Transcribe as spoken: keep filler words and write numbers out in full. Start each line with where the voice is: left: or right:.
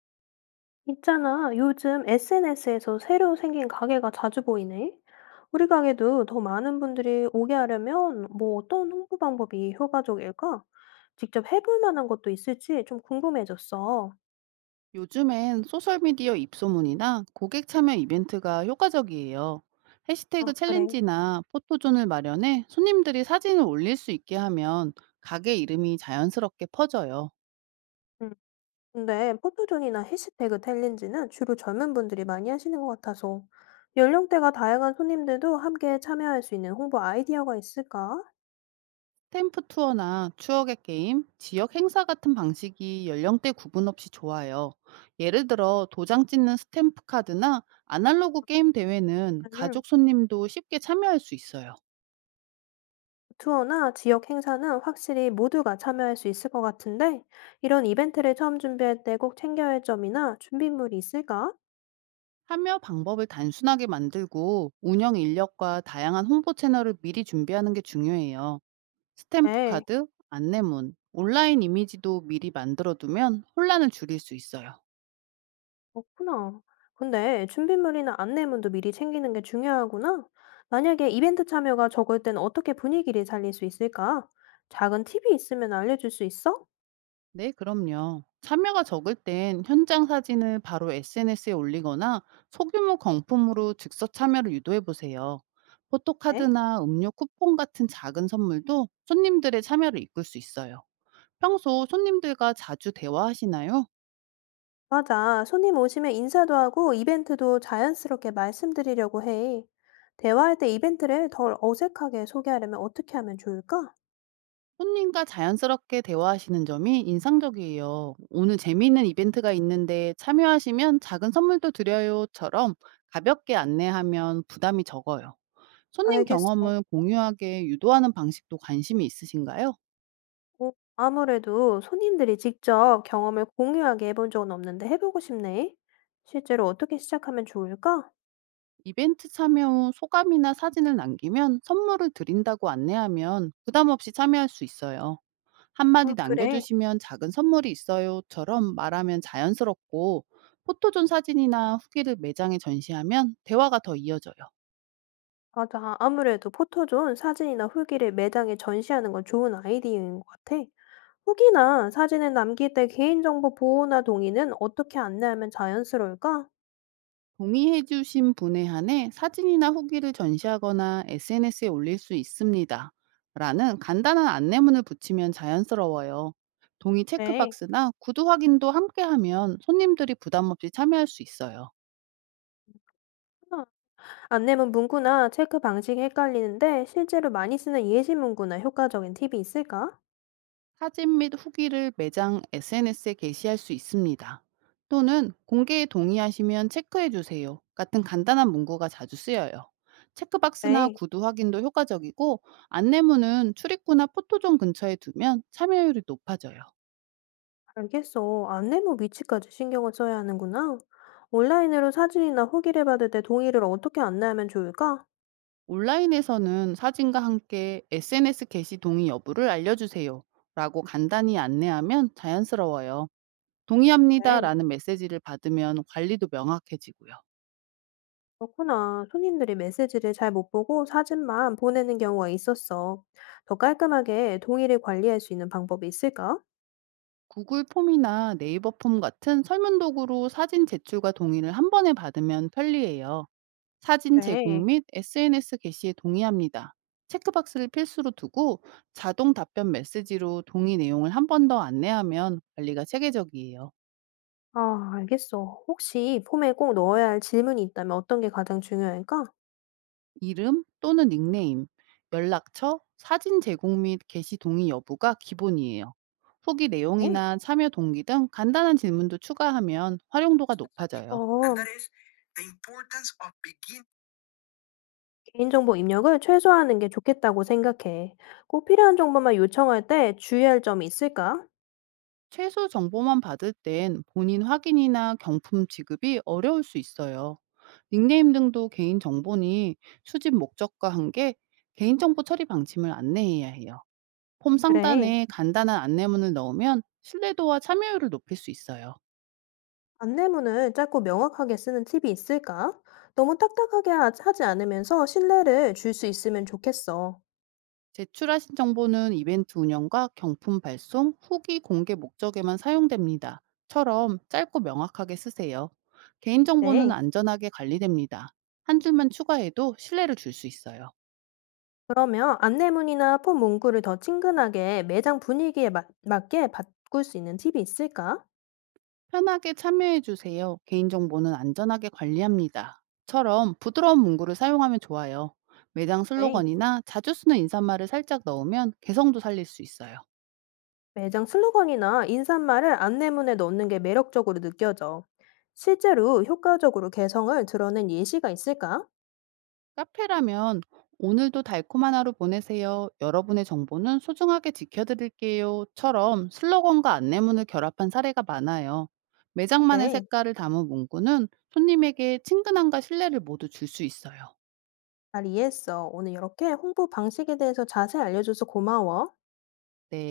left: 있잖아, 요즘 에스엔에스에서 새로 생긴 가게가 자주 보이네. 우리 가게도 더 많은 분들이 오게 하려면 뭐 어떤 홍보 방법이 효과적일까? 직접 해볼 만한 것도 있을지 좀 궁금해졌어.
right: 요즘엔 소셜미디어 입소문이나 고객 참여 이벤트가 효과적이에요. 해시태그
left: 아, 그래.
right: 챌린지나 포토존을 마련해 손님들이 사진을 올릴 수 있게 하면 가게 이름이 자연스럽게 퍼져요.
left: 응. 근데 포토존이나 해시태그 챌린지는 주로 젊은 분들이 많이 하시는 것 같아서 연령대가 다양한 손님들도 함께 참여할 수 있는 홍보 아이디어가 있을까?
right: 스탬프 투어나 추억의 게임, 지역 행사 같은 방식이 연령대 구분 없이 좋아요. 예를 들어 도장 찍는 스탬프 카드나 아날로그 게임 대회는
left: 음.
right: 가족 손님도 쉽게 참여할 수 있어요.
left: 투어나 지역 행사는 확실히 모두가 참여할 수 있을 것 같은데, 이런 이벤트를 처음 준비할 때 꼭 챙겨야 할 점이나 준비물이 있을까?
right: 참여 방법을 단순하게 만들고 운영 인력과 다양한 홍보 채널을 미리 준비하는 게 중요해요. 스탬프
left: 에,
right: 카드, 안내문, 온라인 이미지도 미리 만들어두면 혼란을 줄일 수 있어요.
left: 없구나. 근데 준비물이나 안내문도 미리 챙기는 게 중요하구나. 만약에 이벤트 참여가 적을 땐 어떻게 분위기를 살릴 수 있을까? 작은 팁이 있으면 알려줄 수 있어?
right: 네, 그럼요. 참여가 적을 땐 현장 사진을 바로 에스엔에스에 올리거나 소규모 경품으로 즉석 참여를 유도해 보세요.
left: 에?
right: 포토카드나 음료 쿠폰 같은 작은 선물도 손님들의 참여를 이끌 수 있어요. 평소 손님들과 자주 대화하시나요?
left: 맞아. 손님 오시면 인사도 하고 이벤트도 자연스럽게 말씀드리려고 해. 대화할 때 이벤트를 덜 어색하게 소개하려면 어떻게 하면 좋을까?
right: 손님과 자연스럽게 대화하시는 점이 인상적이에요. 오늘 재미있는 이벤트가 있는데 참여하시면 작은 선물도 드려요처럼 가볍게 안내하면 부담이 적어요. 손님
left: 알겠어.
right: 경험을 공유하게 유도하는 방식도 관심이 있으신가요?
left: 어, 아무래도 손님들이 직접 경험을 공유하게 해본 적은 없는데 해보고 싶네. 실제로 어떻게 시작하면 좋을까?
right: 이벤트 참여 후 소감이나 사진을 남기면 선물을 드린다고 안내하면 부담 없이 참여할 수 있어요. 한마디
left: 아, 그래.
right: 남겨주시면 작은 선물이 있어요처럼 말하면 자연스럽고 포토존 사진이나 후기를 매장에 전시하면 대화가 더 이어져요.
left: 맞아. 아무래도 포토존 사진이나 후기를 매장에 전시하는 건 좋은 아이디어인 것 같아. 후기나 사진을 남길 때 개인정보 보호나 동의는 어떻게 안내하면 자연스러울까?
right: 동의해주신 분에 한해 사진이나 후기를 전시하거나 에스엔에스에 올릴 수 있습니다. 라는 간단한 안내문을 붙이면 자연스러워요. 동의
left: 네.
right: 체크박스나 구두 확인도 함께 하면 손님들이 부담 없이 참여할 수 있어요.
left: 아, 안내문 문구나 체크 방식이 헷갈리는데 실제로 많이 쓰는 예시 문구나 효과적인 팁이 있을까?
right: 사진 및 후기를 매장 에스엔에스에 게시할 수 있습니다. 또는 공개에 동의하시면 체크해 주세요. 같은 간단한 문구가 자주 쓰여요. 체크박스나
left: 네.
right: 구두 확인도 효과적이고 안내문은 출입구나 포토존 근처에 두면 참여율이 높아져요.
left: 알겠어. 안내문 위치까지 신경을 써야 하는구나. 온라인으로 사진이나 후기를 받을 때 동의를 어떻게 안내하면 좋을까?
right: 온라인에서는 사진과 함께 에스엔에스 게시 동의 여부를 알려주세요. 라고 간단히 안내하면 자연스러워요. 동의합니다.
left: 네.
right: 라는 메시지를 받으면 관리도 명확해지고요.
left: 그렇구나. 손님들이 메시지를 잘 못 보고 사진만 보내는 경우가 있었어. 더 깔끔하게 동의를 관리할 수 있는 방법이 있을까?
right: 구글 폼이나 네이버 폼 같은 설문 도구로 사진 제출과 동의를 한 번에 받으면 편리해요. 사진
left: 네.
right: 제공 및 에스엔에스 게시에 동의합니다. 체크박스를 필수로 두고 자동 답변 메시지로 동의 내용을 한 번 더 안내하면 관리가 체계적이에요.
left: 아, 알겠어. 혹시 폼에 꼭 넣어야 할 질문이 있다면 어떤 게 가장 중요할까?
right: 이름 또는 닉네임, 연락처, 사진 제공 및 게시 동의 여부가 기본이에요. 후기
left: 네.
right: 내용이나 참여 동기 등 간단한 질문도 추가하면 활용도가 높아져요.
left: 어, 개인정보 입력을 최소화하는 게 좋겠다고 생각해. 꼭 필요한 정보만 요청할 때 주의할 점이 있을까?
right: 최소 정보만 받을 땐 본인 확인이나 경품 지급이 어려울 수 있어요. 닉네임 등도 개인 정보니 수집 목적과 한계, 개인정보 처리 방침을 안내해야 해요. 폼
left: 그래.
right: 상단에 간단한 안내문을 넣으면 신뢰도와 참여율을 높일 수 있어요.
left: 안내문을 짧고 명확하게 쓰는 팁이 있을까? 너무 딱딱하게 하- 하지 않으면서 신뢰를 줄 수 있으면 좋겠어.
right: 제출하신 정보는 이벤트 운영과 경품 발송, 후기 공개 목적에만 사용됩니다. 처럼 짧고 명확하게 쓰세요. 개인정보는
left: 그래.
right: 안전하게 관리됩니다. 한 줄만 추가해도 신뢰를 줄 수 있어요.
left: 그러면 안내문이나 폰 문구를 더 친근하게 매장 분위기에 맞, 맞게 바꿀 수 있는 팁이 있을까?
right: 편하게 참여해 주세요. 개인정보는 안전하게 관리합니다. 처럼 부드러운 문구를 사용하면 좋아요. 매장
left: 그래.
right: 슬로건이나 자주 쓰는 인사말을 살짝 넣으면 개성도 살릴 수 있어요.
left: 매장 슬로건이나 인사말을 안내문에 넣는 게 매력적으로 느껴져. 실제로 효과적으로 개성을 드러낸 예시가 있을까?
right: 카페라면 오늘도 달콤한 하루 보내세요. 여러분의 정보는 소중하게 지켜드릴게요. 처럼 슬로건과 안내문을 결합한 사례가 많아요. 매장만의
left: 네,
right: 색깔을 담은 문구는 손님에게 친근함과 신뢰를 모두 줄 수 있어요.
left: 잘 이해했어. 오늘 이렇게 홍보 방식에 대해서 자세히 알려줘서 고마워.
right: 네.